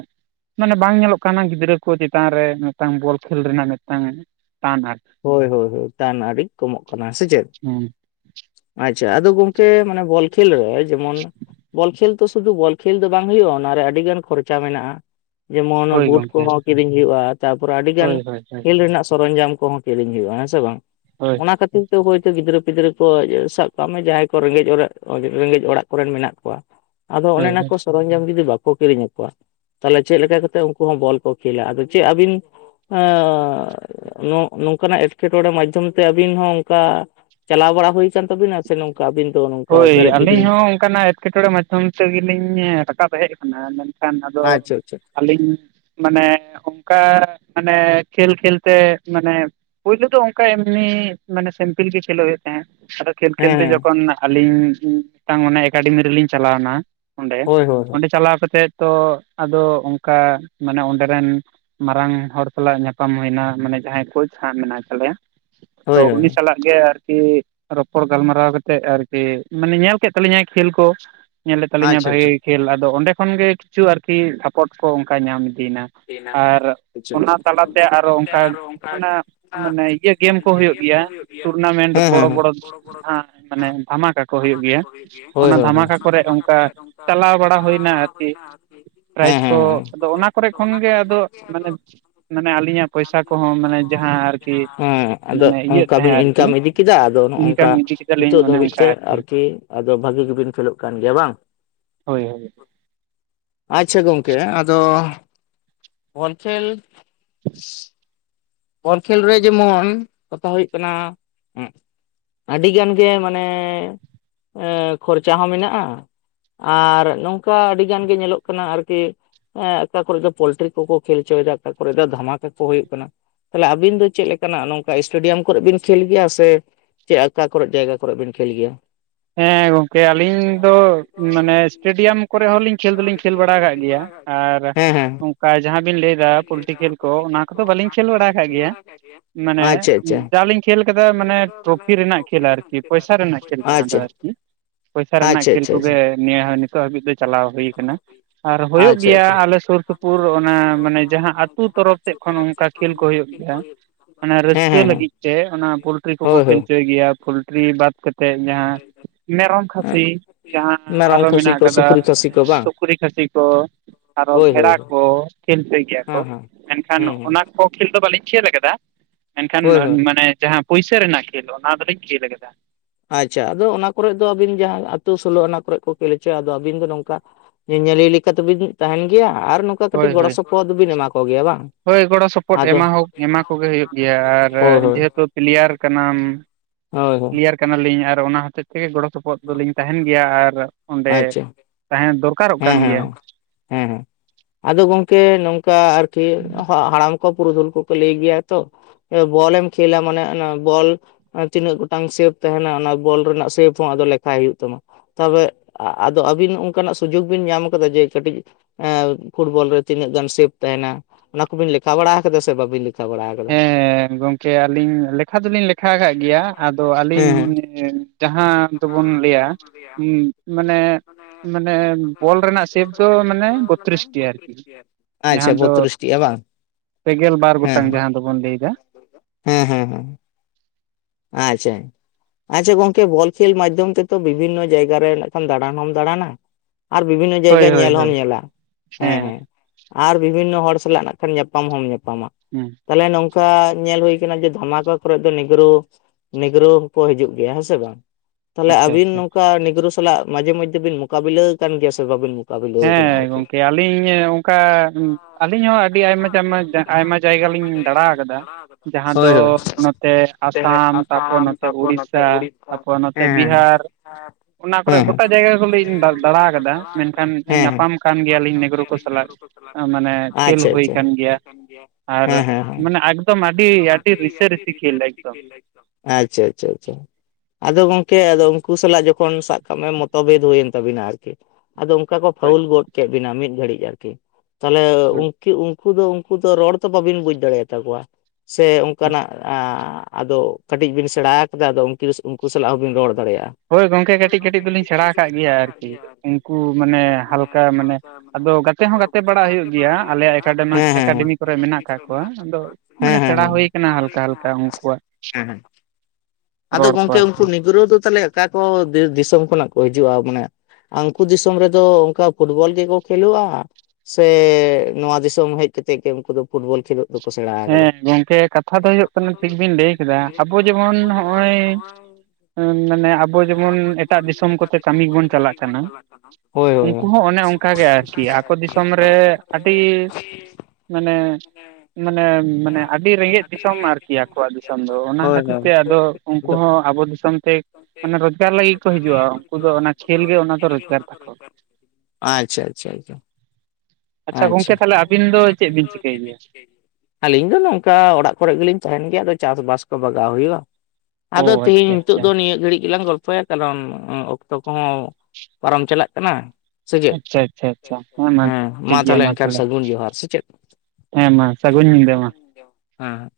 ᱢᱟᱱᱮ ᱵᱟᱝ ᱧᱮᱞᱚᱜ ᱠᱟᱱᱟ ᱜᱤᱫᱽᱨᱟᱹ ᱠᱚ ᱪᱮᱛᱟᱱ ᱨᱮ ᱢᱤᱫᱴᱟᱝ ᱵᱚᱞ ᱠᱷᱮᱞ ᱨᱮᱱᱟᱜ ᱢᱤᱫᱴᱟᱝ ᱛᱟᱱ ᱦᱚᱭ ᱦᱚᱭ ᱦᱚᱭ ᱛᱟᱱ ᱟᱹᱰᱤ ᱠᱚᱢᱚᱜ ᱠᱟᱱᱟ ᱥᱮ ᱪᱮᱫ? ᱦᱩᱸ ᱟᱪᱪᱷᱟ ᱟᱫᱚ ᱜᱚᱝᱠᱮ ᱢᱟᱱᱮ ᱵᱚᱞ ᱠᱷᱮᱞ ᱨᱮ ᱡᱮᱢᱚᱱ ᱵᱚᱞ ᱠᱷᱮᱞ ᱛᱚ ᱥᱩᱫᱩ ᱵᱚᱞ ᱠᱷᱮᱞ ᱫᱚ ᱵᱟᱝ ᱦᱩᱭᱩᱜᱼᱟ ᱚᱱᱟᱨᱮ ᱟᱹᱰᱤ ᱜᱟᱱ ᱠᱷᱚᱨᱪᱟ ᱢᱮᱱᱟᱜᱼᱟ ᱾ ᱡᱮᱢᱚᱱ ᱦᱳᱭ ᱵᱩᱴ ᱜᱚᱢᱠᱮ ᱠᱚᱦᱚᱸ ᱠᱤᱨᱤᱧ ᱦᱩᱭᱩᱜᱼᱟ ᱛᱟᱨᱯᱚᱨᱮ ᱟᱹᱰᱤ ᱜᱟᱱ ᱦᱳᱭ ᱦᱳᱭ ᱦᱳᱭ ᱠᱷᱮᱞ ᱨᱮᱱᱟᱜ ᱥᱚᱨᱚᱧᱡᱟᱢ ᱠᱚᱦᱚᱸ ᱠᱤᱨᱤᱧ ᱦᱩᱭᱩᱜᱼᱟ ᱦᱮᱸ ᱥᱮ ᱵᱟᱝ ᱦᱳᱭ ᱚᱱᱟ ᱠᱷᱟᱹᱛ ᱦᱚᱭ ᱛᱚ ᱚᱠᱚᱭ ᱪᱚ ᱜᱤᱫᱽᱨᱟᱹ ᱯᱤᱫᱽᱨᱟᱹ ᱠᱚ ᱥᱟᱵ ᱠᱟᱜ ᱢᱮ ᱡᱟᱦᱟᱸᱭ ᱠᱚ ᱨᱮᱸᱜᱮᱡ ᱚᱲᱮᱡ ᱨᱮᱸᱜᱮᱡ ᱚᱲᱟᱜ ᱠᱚᱨᱮᱱ ᱢᱮᱱᱟᱜ ᱠᱚᱣᱟ ᱾ ᱟᱫᱚ ᱚᱱᱮ ᱚᱱᱟ ᱦᱳᱭ ᱠᱚ ᱥᱚᱨᱚᱧᱡᱟᱢ ᱡᱩᱫᱤ ᱵᱟᱠᱚ ᱠᱤᱨᱤᱧᱟ ᱠᱚᱣᱟ ᱛᱟᱦᱞᱮ ᱪᱮᱫ ᱞᱮᱠᱟ ᱠᱟᱛᱮᱫ ᱩᱱᱠᱩ ᱦᱚᱸ ᱵᱚᱞ ᱠᱚ ᱠᱷᱮᱞᱟ ᱟᱫᱚ ᱪᱮᱫ ᱟᱹᱵᱤᱱ ᱟᱸᱜ ᱱᱚᱜ ᱱᱚᱝ ᱠᱟᱱᱟᱜ ᱮᱴᱠᱮᱴᱚᱬᱮ ᱢᱟᱫᱽᱫᱷᱚᱢ ᱛᱮ ᱟᱹᱵᱤᱱ ᱦᱚᱸ ᱚᱱᱠᱟ ᱪᱟᱞᱟᱣ ᱵᱟᱲᱟ ᱦᱩᱭᱠᱟᱱ ᱛᱟᱵᱤᱱᱟ ᱾ ᱥᱮ ᱱᱚᱝᱠᱟ ᱟᱹᱵᱤᱱ ᱫᱚ ᱱᱚᱝᱠᱟ ᱯᱮᱨᱮᱡ ᱜᱤᱵᱤᱱ ᱠᱟᱱᱟᱜ ᱮᱴᱠᱮᱴᱚᱬᱮ ᱢᱟᱫᱽᱫᱷᱚᱢ ᱛᱮᱜᱮ ᱞᱤᱧ ᱨᱟᱠᱟᱵ ᱦᱮᱡ ᱟᱠᱟᱱᱟ ᱢᱮᱱᱠᱷᱟᱱ ᱟᱫᱚ ᱟᱪᱪᱷᱟ ᱟᱪᱪᱷᱟ ᱟᱹᱞᱤᱧ ᱢᱟᱱᱮ ᱚᱱᱠᱟ ᱢᱟᱱᱮ ᱠᱷᱮᱞ ᱠᱷᱮᱞ ᱛᱮ ᱢᱟᱱᱮ ᱯᱩᱭᱞᱩ ᱫᱚ ᱚᱱᱠᱟ ᱮᱢᱱᱤ ᱢᱟᱱᱮ ᱥᱮᱢᱯᱤᱞ ᱜᱮ ᱠᱷᱮᱞᱚᱜ ᱦᱩᱭᱩᱜ ᱛᱟᱦᱮᱸᱫ ᱟᱫᱚ ᱠᱷᱮᱞ ᱠᱷᱮᱞ ᱦᱮᱸ ᱛᱮ ᱦᱮᱸ ᱡᱚᱠᱷᱚᱱ ᱟᱹᱞᱤᱧ ᱢᱤᱫᱴᱟᱝ ᱢᱟᱱᱮ ᱮᱠᱟᱰᱮᱢᱤ ᱨᱮᱞᱤᱧ ᱪᱟᱞᱟᱣᱱᱟ ᱚᱸᱰᱮ, ᱦᱳᱭ ᱦᱳᱭ ᱦᱳᱭ ᱚᱸᱰᱮ ᱪᱟᱞᱟᱣ ᱠᱟᱛᱮᱫ ᱛᱚ ᱟᱫᱚ ᱚᱱᱠᱟ ᱢᱟᱱᱮ ᱚᱸᱱᱰᱮ ᱨᱮᱱ ᱢᱟᱨᱟᱝ ᱦᱚᱲ ᱥᱟᱞᱟᱜ ᱧᱟᱯᱟᱢ ᱦᱩᱭᱮᱱᱟ ᱢᱟᱱᱮ ᱡᱟᱦᱟᱸᱭ ᱠᱚᱪ ᱦᱟᱸᱜ ᱢᱮᱱᱟᱭ ᱛᱟᱞᱮᱭᱟ ᱛᱚ ᱦᱳᱭ ᱩᱱᱤ ᱥᱟᱞᱟᱜ ᱜᱮ ᱟᱨᱠᱤ ᱨᱚᱯᱚᱲ ᱜᱟᱞᱢᱟᱨᱟᱣ ᱠᱟᱛᱮ ᱟᱨ ᱠᱤ ᱢᱟᱱᱮ ᱧᱮᱞ ᱠᱮᱫ ᱛᱟᱹᱞᱤᱧᱟᱭ ᱠᱷᱮᱞ ᱠᱚ ᱧᱮᱞᱮᱫ ᱛᱟᱹᱞᱤᱧᱟ ᱟᱪᱪᱷᱟ ᱟᱪᱪᱷᱟ ᱵᱷᱟᱜᱮ ᱠᱷᱮᱞ ᱟᱫᱚ ᱚᱸᱰᱮ ᱠᱷᱚᱱ ᱜᱮ ᱠᱤᱪᱷᱩ ᱟᱨᱠᱤ ᱥᱟᱯᱚᱴ ᱠᱚ ᱚᱱᱠᱟ ᱧᱟᱢ ᱤᱫᱤᱭᱮᱱᱟ ᱾ ᱟᱨ ᱟᱪᱪᱷᱟ ᱚᱱᱟ ᱛᱟᱞᱟᱛᱮ ᱟᱨᱚ ᱚᱱᱠᱟ ᱚᱱᱟ ᱢᱟᱱᱮ ᱤᱭᱟᱹ ᱜᱮᱢ ᱠᱚ ᱦᱩᱭᱩᱜ ᱜᱮᱭᱟ ᱾ ᱴᱩᱨᱱᱟᱢᱮᱱᱴ ᱦᱮᱸ ᱵᱚᱲᱚ ᱦᱮᱸ ᱵᱚᱲᱚ ᱦᱮᱸ ᱢᱟᱱᱮ, ᱫᱷᱟᱢᱟᱠᱟ ᱠᱚ ᱦᱳᱭᱳᱜ ᱜᱮᱭᱟ ᱦᱳᱭ ᱚᱱᱟ ᱦᱳᱭ ᱦᱮᱸ ᱫᱷᱟᱢᱟᱠᱟ ᱠᱚᱨᱮ ᱚᱱᱠᱟ ᱵᱟᱲᱟ ᱦᱳᱭᱱᱟ ᱟᱨᱠᱤ, ᱯᱨᱟᱭᱤᱡ ᱠᱚ ᱟᱫᱚ ᱚᱱᱟ ᱠᱚᱨᱮ, ᱚᱱᱟ ᱠᱚᱨᱮ ᱠᱷᱚᱱ ᱜᱮ ᱟᱫᱚ ᱢᱟᱱᱮ ᱟᱹᱞᱤᱧᱟᱜ ᱠᱚᱦᱚᱸ ᱯᱚᱭᱥᱟ ᱠᱚ ᱦᱚᱸ ᱡᱟᱦᱟᱸ ᱢᱟᱱᱮ ᱟᱨᱠᱤ ᱡᱟᱦᱟᱸ, ᱟᱫᱚ ᱢᱟᱱᱮ ᱤᱭᱟᱹᱜ ᱚᱝᱠᱟ ᱵᱤᱱ ᱛᱟᱦᱮᱸᱜ ᱟᱨᱠᱤ ᱤᱱᱠᱟᱢ ᱤᱫᱤ ᱠᱮᱫᱟ ᱟᱫᱚ ᱱᱚᱜ-ᱚ ᱱᱚᱝᱠᱟ ᱤᱱᱠᱟᱢ ᱤᱫᱤ ᱠᱮᱫᱟᱞᱤᱧ ᱱᱤᱛᱚᱜ ᱚᱱᱮ ᱫᱷᱟᱹᱵᱤᱡ, ᱪᱮᱫ ᱚᱱᱠᱟ ᱟᱨᱠᱤ ᱟᱫᱚ ᱵᱷᱟᱹᱜᱤ ᱜᱤᱵᱤᱱ ᱠᱷᱞᱳᱜ ᱠᱟᱱ ᱜᱮᱭᱟ ᱵᱟᱝ? ᱦᱳᱭ ᱦᱳᱭ, ᱟᱪᱪᱷᱟ, ᱜᱚᱢᱠᱮ ᱟᱫᱚ ᱵᱚᱞ ᱠᱷᱮᱞ, [unintelligible] ᱵᱚᱞ ᱠᱷᱮᱞ ᱨᱮ ᱡᱮᱢᱳᱱ ᱠᱟᱛᱷᱟ ᱦᱩᱭᱩᱜ ᱠᱟᱱᱟ, ᱟᱹᱰᱤ ᱜᱮ ᱢᱟᱱᱮ ᱠᱷᱚᱨᱪᱟ ᱦᱚᱸ ᱢᱮᱱᱟᱜᱼᱟ ᱾ ᱟᱨ ᱱᱚᱝᱠᱟ ᱟᱹᱰᱤ ᱜᱟᱱ ᱜᱮ ᱧᱮᱞᱚᱜ ᱠᱟᱱᱟ ᱟᱨᱠᱤ, ᱦᱮᱸ ᱚᱠᱟ ᱠᱚᱨᱮ ᱪᱚ ᱯᱚᱞᱴᱨᱤ ᱠᱚ ᱠᱚ ᱠᱷᱮᱞ ᱦᱚᱪᱚᱭᱮᱫᱟ ᱚᱠᱟ ᱠᱚᱨᱮ ᱫᱚ ᱫᱷᱟᱢᱟᱠᱟ ᱠᱚ ᱦᱳᱭᱳᱜ ᱠᱟᱱᱟ ᱾ ᱛᱟᱦᱞᱮ ᱟᱹᱵᱤᱱ ᱫᱚ ᱪᱮᱫ ᱞᱮᱠᱟᱱᱟᱜ ᱱᱚᱝᱠᱟ ᱮᱥᱴᱮᱰᱤᱭᱟᱢ ᱠᱚᱨᱮ ᱵᱤᱱ ᱠᱷᱮᱞ ᱜᱮᱭᱟ ᱥᱮ? ᱪᱮᱫ ᱚᱠᱟ ᱠᱚᱨᱮᱫ ᱡᱟᱭᱜᱟ ᱠᱚᱨᱮ ᱵᱤᱱ ᱠᱷᱮᱞ ᱜᱮᱭᱟ? ᱦᱮᱸ, ᱜᱚᱢᱠᱮ ᱟᱹᱞᱤᱧ ᱫᱚ ᱢᱟᱱᱮ ᱮᱥᱴᱮᱰᱤᱭᱟᱢ ᱠᱚᱨᱮ ᱦᱚᱸᱞᱤᱧ ᱠᱷᱮᱞ ᱫᱚᱞᱤᱧ ᱠᱷᱮᱞ ᱵᱟᱲᱟ ᱠᱟᱜ ᱜᱮᱭᱟ ᱾ ᱟᱨ ᱦᱮᱸ ᱦᱮᱸ ᱚᱝᱠᱟ ᱡᱟᱦᱟᱸ ᱵᱤᱱ ᱞᱟᱹᱭ ᱮᱫᱟ ᱯᱚᱞᱴᱨᱤ ᱠᱷᱮᱞ ᱠᱚ ᱚᱱᱟ ᱠᱚ ᱫᱚ ᱵᱟᱹᱞᱤᱧ ᱠᱷᱮᱞᱟ ᱠᱷᱮᱞ ᱵᱟᱲᱟ ᱠᱟᱜ ᱜᱮᱭᱟ ᱢᱟᱱᱮ ᱟᱪᱪᱷᱟ ᱟᱪᱪᱷᱟ ᱡᱟ ᱞᱤᱧ ᱠᱷᱮᱞ ᱟᱠᱟᱫᱟ ᱢᱟᱱᱮ ᱴᱨᱚᱯᱷᱤ ᱨᱮᱱᱟᱜ ᱠᱷᱮᱞ ᱟᱨᱠᱤ ᱾ ᱯᱚᱭᱥᱟ ᱨᱮᱱᱟᱜ ᱠᱷᱮᱞ ᱡᱟᱦᱟᱸ ᱫᱚ ᱟᱪᱪᱷᱟ ᱟᱪᱪᱷᱟ ᱟᱨᱠᱤ, ᱯᱚᱭᱥᱟ ᱨᱮᱱᱟᱜ ᱠᱷᱮᱞ ᱟᱪᱪᱷᱟ ᱠᱚᱜᱮ ᱱᱤᱭᱟᱹ ᱱᱤᱛᱚᱜ ᱦᱟᱹᱵᱤᱡ ᱫᱚ ᱪᱟᱞᱟᱣ ᱦᱳᱭᱟ ᱠᱟᱱᱟ ᱟᱨ ᱦᱳᱭᱳᱜ ᱟᱪᱪᱷᱟ ᱜᱮᱭᱟ ᱟᱪᱪᱷᱟ ᱟᱞᱮ ᱥᱳᱨ ᱥᱳᱯ ᱯᱩᱨ ᱚᱱᱟ ᱢᱟᱱᱮ ᱡᱟᱦᱟᱸ ᱟᱛᱳ ᱛᱚᱨᱚᱯᱷ ᱥᱮᱫ ᱠᱷᱚᱱ ᱚᱝᱠᱟ, ᱠᱷᱮᱞ ᱠᱚ ᱦᱳᱭᱳᱜ ᱜᱮᱭᱟ ᱚᱱᱟ ᱦᱮᱸ ᱨᱟᱹᱥᱠᱟᱹ ᱦᱮᱸ ᱦᱮᱸ ᱞᱟᱹᱜᱤᱫ ᱪᱮ ᱚᱱᱟ ᱯᱳᱞᱴᱨᱤ ᱠᱚ ᱠᱚ ᱦᱳᱭ ᱠᱷᱮᱞ ᱦᱳᱭ ᱚᱪᱚ ᱚᱪᱚᱭ ᱜᱮᱭᱟ ᱯᱳᱞᱴᱨᱤ ᱵᱟᱫ ᱠᱟᱛᱮᱫ ᱡᱟᱦᱟᱸ, ᱢᱮᱨᱚᱢ ᱠᱷᱟᱹᱥᱤ ᱡᱟᱦᱟᱸ ᱟᱨ ᱢᱮᱨᱚᱢ ᱦᱚᱸ ᱠᱷᱟᱹᱥᱤ ᱢᱮᱱᱟᱜ ᱠᱚ ᱟᱠᱟᱫᱟ ᱥᱩᱠᱨᱤ ᱠᱷᱟᱹᱥᱤ ᱠᱚ ᱵᱟᱝ ᱥᱩᱠᱨᱤ ᱠᱷᱟᱹᱥᱤ ᱠᱚ ᱟᱨ ᱦᱚᱸ ᱦᱳᱭ ᱦᱳᱭ ᱵᱷᱮᱲᱟ ᱠᱚ ᱦᱮᱸ ᱠᱷᱮᱞ ᱦᱚᱪᱚᱭ ᱜᱮᱭᱟ ᱠᱚ ᱦᱮᱸ ᱮᱱᱠᱷᱟᱱ, ᱦᱮᱸ ᱦᱮᱸ ᱚᱱᱟ ᱠᱚ ᱠᱷᱮᱞ ᱫᱚ ᱵᱟᱹᱞᱤᱧ ᱠᱷᱮᱞ ᱟᱠᱟᱫᱟ, ᱢᱮᱱ ᱠᱷᱟᱱ ᱦᱳᱭ ᱦᱳᱭ ᱢᱟᱱᱮ ᱡᱟᱦᱟᱸ ᱯᱩᱭᱥᱟᱹ ᱨᱮᱱᱟᱜ ᱠᱷᱮᱞ ᱚᱱᱟ ᱫᱚᱞᱤᱧ ᱠᱷᱮᱞ ᱟᱠᱟᱫᱟ ᱾ ᱟᱪᱪᱷᱟ, ᱟᱫᱚ ᱚᱱᱟ ᱠᱚᱨᱮᱜ ᱫᱚ ᱟᱹᱵᱤᱱ ᱡᱟᱦᱟᱸ ᱟᱛᱳ ᱥᱳᱞᱳ ᱟᱱᱟ ᱠᱚᱨᱮ ᱠᱚ ᱠᱷᱮᱞ ᱦᱚᱪᱚᱣᱟ ᱟᱫᱚ ᱟᱹᱵᱤᱱ ᱫᱚ ᱱᱚᱝᱠᱟ, ᱧᱮᱧᱮᱞᱤᱭᱟᱹ ᱞᱮᱠᱟ ᱛᱚᱵᱮ ᱵᱤᱱ ᱛᱟᱦᱮᱱ ᱜᱮᱭᱟ ᱟᱨ ᱱᱚᱝᱠᱟ ᱦᱳᱭ ᱠᱟᱹᱴᱤᱡ ᱜᱚᱲᱚ ᱦᱳᱭ ᱥᱚᱯᱚᱦᱚᱫ ᱫᱚᱵᱤᱱ ᱮᱢᱟ ᱠᱚᱜᱮᱭᱟ ᱵᱟᱝ? ᱦᱳᱭ ᱜᱚᱲᱚ ᱥᱚᱯᱚᱦᱚᱫ ᱟᱫᱚ ᱦᱚᱸ ᱮᱢᱟ ᱠᱚᱜᱮ ᱦᱳᱭᱳᱜ ᱜᱮᱭᱟ ᱟᱨ ᱦᱳᱭ ᱦᱳᱭ ᱡᱮᱦᱮᱛᱩ ᱯᱞᱮᱭᱟᱨ ᱠᱟᱱᱟᱢ, ᱦᱳᱭ ᱜᱚ ᱯᱞᱤᱭᱟᱨ ᱠᱟᱱᱟᱞᱤᱧ ᱟᱨ ᱚᱱᱟ ᱦᱚᱛᱮᱡ ᱛᱮ ᱜᱮ ᱜᱚᱲᱚ ᱥᱚᱯᱚᱦᱚᱫ ᱫᱚᱞᱤᱧ ᱛᱟᱦᱮᱱ ᱜᱮᱭᱟ ᱟᱨ ᱚᱸᱰᱮ ᱟᱪᱪᱷᱟ ᱛᱟᱦᱮᱸ ᱫᱚᱨᱠᱟᱨᱚᱜ ᱦᱮᱸ ᱠᱟᱱ ᱦᱮᱸ ᱜᱮᱭᱟ ᱾ ᱦᱮᱸ ᱦᱮᱸ, ᱟᱫᱚ ᱜᱚᱢᱠᱮ ᱱᱚᱝᱠᱟ ᱟᱨᱠᱤ ᱦᱟᱲᱟᱢ ᱠᱚ ᱯᱩᱨᱩᱫᱷᱩᱞ ᱠᱚ ᱠᱚ ᱞᱟᱹᱭ ᱜᱮᱭᱟ ᱛᱚ, ᱵᱚᱞᱮᱢ ᱠᱷᱮᱞᱟ ᱢᱟᱱᱮ ᱚᱱᱟ ᱵᱚᱞ ᱛᱤᱱᱟᱹᱜ ᱜᱚᱴᱟᱝ ᱥᱮᱯ ᱛᱟᱦᱮᱱᱟ ᱚᱱᱟ ᱵᱚᱞ ᱨᱮᱱᱟᱜ ᱥᱮᱯ ᱛᱚᱸ ᱟᱫᱚ ᱞᱮᱠᱷᱟᱭ ᱦᱳᱭᱳᱜ ᱛᱟᱢᱟ ᱛᱚᱵᱮ ᱟᱫᱚ ᱟᱹᱵᱤᱱ ᱚᱱᱠᱟᱱᱟᱜ ᱥᱩᱡᱳᱜ ᱵᱤᱱ ᱧᱟᱢ ᱠᱟᱫᱟ ᱡᱮ ᱠᱟᱹᱴᱤᱡ ᱯᱷᱩᱴᱵᱚᱞ ᱨᱮ ᱛᱤᱱᱟᱹᱜ ᱜᱟᱱ ᱥᱮᱯ ᱛᱟᱦᱮᱱᱟ ᱚᱱᱟ ᱠᱚᱵᱤᱱ ᱞᱮᱠᱷᱟ ᱵᱟᱲᱟ ᱟᱠᱟᱫᱟ ᱥᱮ ᱵᱟᱹᱵᱤᱱ ᱞᱮ ᱦᱮᱸ, ᱜᱚᱢᱠᱮ ᱟᱹᱞᱤᱧ ᱞᱮᱠᱷᱟ ᱫᱚᱞᱤᱧ ᱞᱮᱠᱷᱟ ᱟᱠᱟᱫ ᱜᱮᱭᱟ, ᱟᱫᱚ ᱦᱮᱸ ᱦᱮᱸ ᱟᱹᱞᱤᱧ ᱡᱟᱦᱟᱸ ᱫᱚᱵᱚᱱ ᱞᱟᱹᱭᱟ, ᱢᱟᱱᱮ ᱢᱟᱱᱮ ᱵᱚᱞ ᱨᱮᱱᱟᱜ ᱥᱮᱯ ᱫᱚ ᱢᱟᱱᱮ ᱵᱚᱛᱛᱨᱤᱥᱴᱤ ᱟᱨᱠᱤ, ᱟᱪᱪᱷᱟ ᱡᱟᱦᱟᱸ ᱫᱚ ᱵᱚᱛᱨᱤᱥᱴᱤᱜᱼᱟ ᱵᱟᱝ ᱯᱮᱜᱮᱞ ᱵᱟᱨ ᱜᱚᱴᱟᱝ ᱡᱟᱦᱟᱸ ᱫᱚᱵᱚᱱ ᱞᱟᱹᱭᱫᱟ, ᱦᱩᱸ ᱦᱩᱸ ᱦᱩᱸ, ᱟᱪᱪᱷᱟᱭ, ᱟᱪᱪᱷᱟ ᱜᱚᱝᱠᱮ ᱵᱚᱞ ᱠᱷᱮᱞ ᱢᱟᱫᱽᱫᱷᱚᱢ ᱛᱮᱛᱚ ᱵᱤᱵᱷᱤᱱᱱᱚ ᱡᱟᱭᱜᱟᱨᱮ ᱫᱟᱬᱟ ᱦᱚᱢ ᱫᱟᱬᱟᱱᱟ᱾ ᱟᱨ ᱵᱤᱵᱷᱤᱱᱚ ᱦᱳᱭ ᱡᱟᱭᱜᱟ ᱦᱳᱭ ᱧᱮᱞ ᱦᱚᱢ ᱦᱳᱭ ᱧᱮᱞᱟ ᱦᱮᱸ ᱦᱮᱸ᱾ ᱟᱨ ᱵᱤᱵᱷᱤᱱᱱᱚ ᱦᱚᱲ ᱥᱟᱞᱟᱜ ᱱᱟᱜ ᱠᱷᱟᱱ ᱧᱟᱯᱟᱢ ᱦᱚᱢ ᱧᱟᱯᱟᱢᱟ᱾ ᱦᱮᱸ ᱛᱟᱦᱚᱞᱮ ᱱᱚᱝᱠᱟ ᱧᱮᱞ ᱦᱩᱭ ᱟᱠᱟᱱᱟ ᱡᱮ ᱫᱷᱟᱢᱟᱠᱟ ᱠᱚᱨᱮ ᱫᱚ ᱱᱤᱜᱽᱨᱳ ᱱᱤᱜᱽᱨᱳ ᱦᱚᱸ ᱠᱚ ᱦᱤᱡᱩᱜ ᱜᱮᱭᱟ ᱦᱮᱸᱥᱮ ᱵᱟᱝ, ᱛᱟᱞᱮ ᱟᱪᱪᱷᱟ ᱟᱵᱤᱱ ᱟᱪᱪᱷᱟ ᱱᱚᱝᱠᱟ ᱱᱤᱜᱽᱨᱳ ᱛᱟᱦᱚᱞᱮ ᱢᱟᱡᱷᱮ ᱢᱚᱫᱽᱫᱷᱮ ᱛᱮᱵᱤᱱ ᱢᱩᱳᱠᱟᱵᱤᱞᱟ ᱠᱟᱱ ᱜᱮᱭᱟ ᱥᱮ ᱵᱟᱵᱤᱱ ᱢᱳᱠᱟᱵᱤᱞᱟᱹ ᱟᱠᱟᱱᱟ ᱦᱮᱸ ᱟᱨᱠᱤ ᱜᱚᱢᱠᱮ ᱟᱹᱞᱤᱧ ᱚᱱᱠᱟ ᱟᱹᱞᱤᱧ ᱦᱚᱸ ᱟᱹᱰᱤ ᱟᱭᱢᱟ ᱴᱟᱭᱢᱟ [inaudible] ᱟᱭᱢᱟ ᱡᱟᱭᱜᱟ ᱞᱤᱧ ᱫᱟᱬᱟ ᱟᱠᱟᱫᱟ ᱡᱟᱸᱦᱟᱸ ᱦᱳᱭ ᱫᱚ ᱦᱳᱭ ᱱᱚᱛᱮ ᱟᱥᱟᱢ ᱛᱟᱯᱚᱨ ᱱᱚᱛᱮ ᱩᱲᱤᱥᱟ ᱛᱟᱯᱚᱨ ᱱᱚᱛᱮ ᱦᱮᱸ ᱵᱤᱦᱟᱨ᱾ ᱚᱱᱟ ᱠᱚᱨᱮ ᱦᱮᱸ ᱜᱚᱴᱟ ᱡᱟᱭᱜᱟ ᱠᱚᱞᱤᱧ ᱫᱟᱬᱟ ᱟᱠᱟᱫᱟ ᱢᱮᱱᱠᱷᱟᱱ ᱦᱮᱸ ᱦᱮᱸ ᱦᱮᱸ ᱧᱟᱯᱟᱢ ᱠᱟᱱ ᱜᱮᱭᱟᱞᱤᱧ ᱱᱮᱜᱨᱳ ᱠᱚ ᱥᱟᱞᱟᱜ ᱢᱟᱱᱮ ᱠᱷᱮᱞ ᱟᱪᱪᱷᱟ ᱦᱩᱭ ᱟᱪᱪᱷᱟ ᱟᱠᱟᱱ ᱜᱮᱭᱟ᱾ ᱟᱨ ᱦᱮᱸ ᱦᱮᱸ ᱦᱮᱸ ᱢᱟᱱᱮ ᱮᱠᱫᱚᱢ ᱟᱹᱰᱤ ᱟᱹᱰᱤ ᱨᱤᱥᱟᱹ ᱨᱤᱥᱤ ᱠᱷᱮᱞ ᱮᱠᱫᱚᱢ᱾ ᱟᱪᱪᱷᱟ ᱟᱪᱪᱷᱟ ᱟᱪᱷᱟ ᱟᱫᱚ ᱜᱚᱝᱠᱮ ᱟᱫᱚ ᱩᱱᱠᱩ ᱥᱟᱞᱟᱜ ᱡᱚ ᱠᱷᱚᱱ ᱥᱟᱵ ᱠᱟᱜ ᱢᱮ ᱢᱚᱛᱚᱵᱮᱫ ᱦᱩᱭᱮᱱ ᱛᱟᱵᱤᱱᱟ ᱟᱨᱠᱤ᱾ ᱟᱫᱚ ᱚᱱᱠᱟ ᱠᱚ ᱦᱳᱭ ᱯᱷᱟᱹᱣᱩᱞ ᱜᱚᱫ ᱠᱮᱫ ᱵᱤᱱᱟ ᱢᱤᱫ ᱜᱷᱟᱹᱲᱤᱡ ᱟᱨᱠᱤ, ᱛᱟᱦᱚᱞᱮ ᱦᱳᱭ ᱩᱱ ᱠᱤ ᱩᱱᱠᱩ ᱫᱚ ᱩᱱᱠᱩ ᱫᱚ ᱨᱚᱲ ᱛᱚ ᱵᱟᱹᱵᱤᱱ ᱵᱩᱡᱽ ᱫᱟᱲᱮᱭᱟ ᱛᱟᱠᱚᱣᱟ ᱥᱮ ᱦᱳᱭ ᱚᱱᱠᱟᱱᱟᱜ ᱟᱸᱻ᱾ ᱟᱫᱚ ᱠᱟᱹᱴᱤᱡ ᱵᱤᱱ ᱥᱮᱬᱟ ᱟᱠᱟᱫᱟ ᱟᱫᱚ ᱩᱱ ᱠᱤ ᱩᱱᱠᱩ ᱥᱟᱞᱟᱜ ᱦᱚᱸᱵᱤᱱ ᱨᱚᱲ ᱫᱟᱲᱮᱭᱟᱜᱼᱟ? ᱦᱳᱭ ᱜᱚᱝᱠᱮ ᱠᱟᱹᱴᱤᱡ ᱠᱟᱹᱴᱤᱡ ᱫᱚᱞᱤᱧ ᱥᱮᱬᱟ ᱟᱠᱟᱜ ᱜᱮᱭᱟ ᱟᱨᱠᱤ ᱩᱱᱠᱩ ᱢᱟᱱᱮ ᱦᱟᱞᱠᱟ ᱢᱟᱱᱮ ᱟᱫᱚ ᱜᱟᱛᱮ ᱦᱚᱸ ᱜᱟᱛᱮ ᱵᱟᱲᱟ ᱦᱩᱭᱩᱜ ᱜᱮᱭᱟ, ᱟᱞᱮᱭᱟᱜ ᱮᱠᱟᱰᱮᱢᱟ ᱮᱠᱥᱰᱮᱢᱤ ᱠᱚᱨᱮ ᱢᱮᱱᱟᱜ ᱠᱟᱜ ᱠᱚᱣᱟ, ᱟᱫᱚ ᱢᱟᱱᱮ ᱦᱮᱸ ᱦᱮᱸ ᱥᱮᱬᱟ ᱦᱩᱭ ᱠᱟᱱᱟ ᱦᱟᱞᱠᱟ ᱦᱟᱞᱠᱟ ᱩᱱᱠᱩᱣᱟᱜ᱾ ᱦᱮᱸ ᱟᱫᱚ ᱨᱚᱲ ᱠᱚ ᱜᱚᱝᱠᱮ ᱩᱱᱠᱩ ᱟᱨᱠᱤ ᱱᱤᱜᱨᱳ ᱫᱚ ᱛᱟᱦᱚᱞᱮ ᱚᱠᱟ ᱠᱚ ᱫᱮᱥ ᱫᱤᱥᱚᱢ ᱠᱷᱚᱱᱟᱜ ᱠᱚ ᱦᱤᱡᱩᱜᱼᱟ ᱢᱟᱱᱮ? ᱟᱝᱱᱠᱩ ᱫᱤᱥᱚᱢ ᱨᱮᱫᱚ ᱚᱱᱠᱟ ᱯᱷᱩᱴᱵᱚᱞ ᱜᱮᱠᱚ ᱠᱷᱮᱞᱳᱜᱼᱟ? ᱥᱮ ᱱᱚᱣᱟ ᱫᱤᱥᱚᱢ ᱦᱮᱡ ᱠᱟᱛᱮᱫ ᱜᱮ ᱩᱱᱠᱩ ᱫᱚ ᱯᱷᱩᱴᱵᱚᱞ ᱠᱷᱮᱞᱳᱜ ᱫᱚᱠᱚ ᱥᱮᱬᱟ ᱟᱠᱟᱫᱟ ᱦᱮᱸ ᱜᱚᱝᱠᱮ ᱠᱟᱛᱷᱟ ᱫᱚ ᱦᱩᱭᱩᱜ ᱠᱟᱱᱟ ᱴᱷᱤᱠ ᱵᱤᱱ ᱞᱟᱹᱭ ᱠᱮᱫᱟ ᱟᱵᱚ ᱡᱮᱢᱚᱱ ᱦᱚᱸᱜᱼᱚᱭ ᱢᱟᱱᱮ ᱟᱵᱚ ᱡᱮᱢᱚᱱ ᱮᱴᱟᱜ ᱫᱤᱥᱚᱢ ᱠᱚᱛᱮ ᱠᱟᱹᱢᱤ ᱵᱚᱱ ᱪᱟᱞᱟᱜ ᱠᱟᱱᱟ᱾ ᱦᱳᱭ ᱦᱳᱭ ᱩᱱᱠᱩ ᱦᱚᱸ ᱚᱱᱮ ᱚᱱᱠᱟ ᱜᱮ ᱟᱨᱠᱤ, ᱟᱠᱚ ᱫᱤᱥᱚᱢ ᱨᱮ ᱟᱹᱰᱤ ᱢᱟᱱᱮ, ᱢᱟᱱᱮ ᱢᱟᱱᱮ ᱟᱹᱰᱤ ᱨᱮᱸᱜᱮᱡ ᱫᱤᱥᱚᱢ ᱟᱨᱠᱤ ᱟᱠᱚᱣᱟᱜ ᱫᱤᱥᱚᱢ ᱫᱚ, ᱚᱱᱟ ᱦᱳᱭ ᱠᱷᱟᱹᱛᱤᱨ ᱛᱮ ᱟᱫᱚ ᱩᱱᱠᱩ ᱦᱚᱸ ᱟᱵᱚ ᱫᱤᱥᱚᱢ ᱛᱮ ᱢᱟᱱᱮ ᱨᱚᱡᱽᱜᱟᱨ ᱞᱟᱹᱜᱤᱫ ᱠᱚ ᱦᱤᱡᱩᱜᱼᱟ, ᱩᱱᱠᱩ ᱫᱚ ᱚᱱᱟ ᱠᱷᱮᱞ ᱜᱮ ᱚᱱᱟ ᱫᱚ ᱨᱚᱡᱽᱜᱟᱨ ᱛᱟᱠᱚ᱾ ᱟᱪᱪᱷᱟ ᱟᱪᱪᱷᱟ ᱟᱪᱪᱷᱟ᱾ ᱟᱪᱪᱷᱟ ᱜᱚᱝᱠᱮ ᱛᱟᱦᱚᱞᱮ ᱟᱵᱤᱱ ᱫᱚ ᱪᱮᱫ ᱵᱤᱱ ᱪᱤᱠᱟᱹᱭ ᱜᱮᱭᱟ? ᱟᱹᱞᱤᱧ ᱫᱚ ᱱᱚᱝᱠᱟ ᱚᱲᱟᱜ ᱠᱚᱨᱮ ᱜᱮᱞᱤᱧ ᱛᱟᱦᱮᱱ ᱜᱮᱭᱟ, ᱟᱫᱚ ᱪᱟᱥᱵᱟᱥ ᱠᱚ ᱵᱟᱜᱟᱣ ᱦᱩᱭᱩᱜᱼᱟ᱾ ᱟᱫᱚ ᱚ ᱛᱮᱦᱤᱧ ᱟᱪᱪᱷᱟ ᱱᱤᱛᱚᱜ ᱟᱪᱪᱷᱟ ᱫᱚ ᱱᱤᱭᱟᱹ ᱜᱷᱟᱹᱲᱤᱡ ᱜᱮᱞᱟᱝ ᱜᱚᱞ ᱯᱨᱟᱭ ᱠᱟᱨᱚᱱ ᱚᱠᱛᱚ ᱠᱚᱦᱚᱸ ᱯᱟᱨᱚᱢ ᱪᱟᱞᱟᱜ ᱠᱟᱱᱟ᱾ ᱥᱮᱪᱮᱫ? ᱟᱪᱪᱷᱟ ᱟᱪᱪᱷᱟ ᱟᱪᱪᱷᱟ ᱢᱟ ᱦᱮᱸ ᱢᱟ ᱴᱷᱤᱠ ᱜᱮᱭᱟ ᱛᱟᱦᱚᱞᱮ ᱮᱱᱠᱷᱟᱱ ᱥᱟᱹᱜᱩᱱ ᱡᱚᱦᱟᱨ ᱥᱮᱪᱮᱫ? ᱦᱮᱸ ᱢᱟ ᱥᱟᱹᱜᱩᱱ ᱧᱤᱫᱟᱹ ᱢᱟ᱾ ᱦᱮᱸ᱾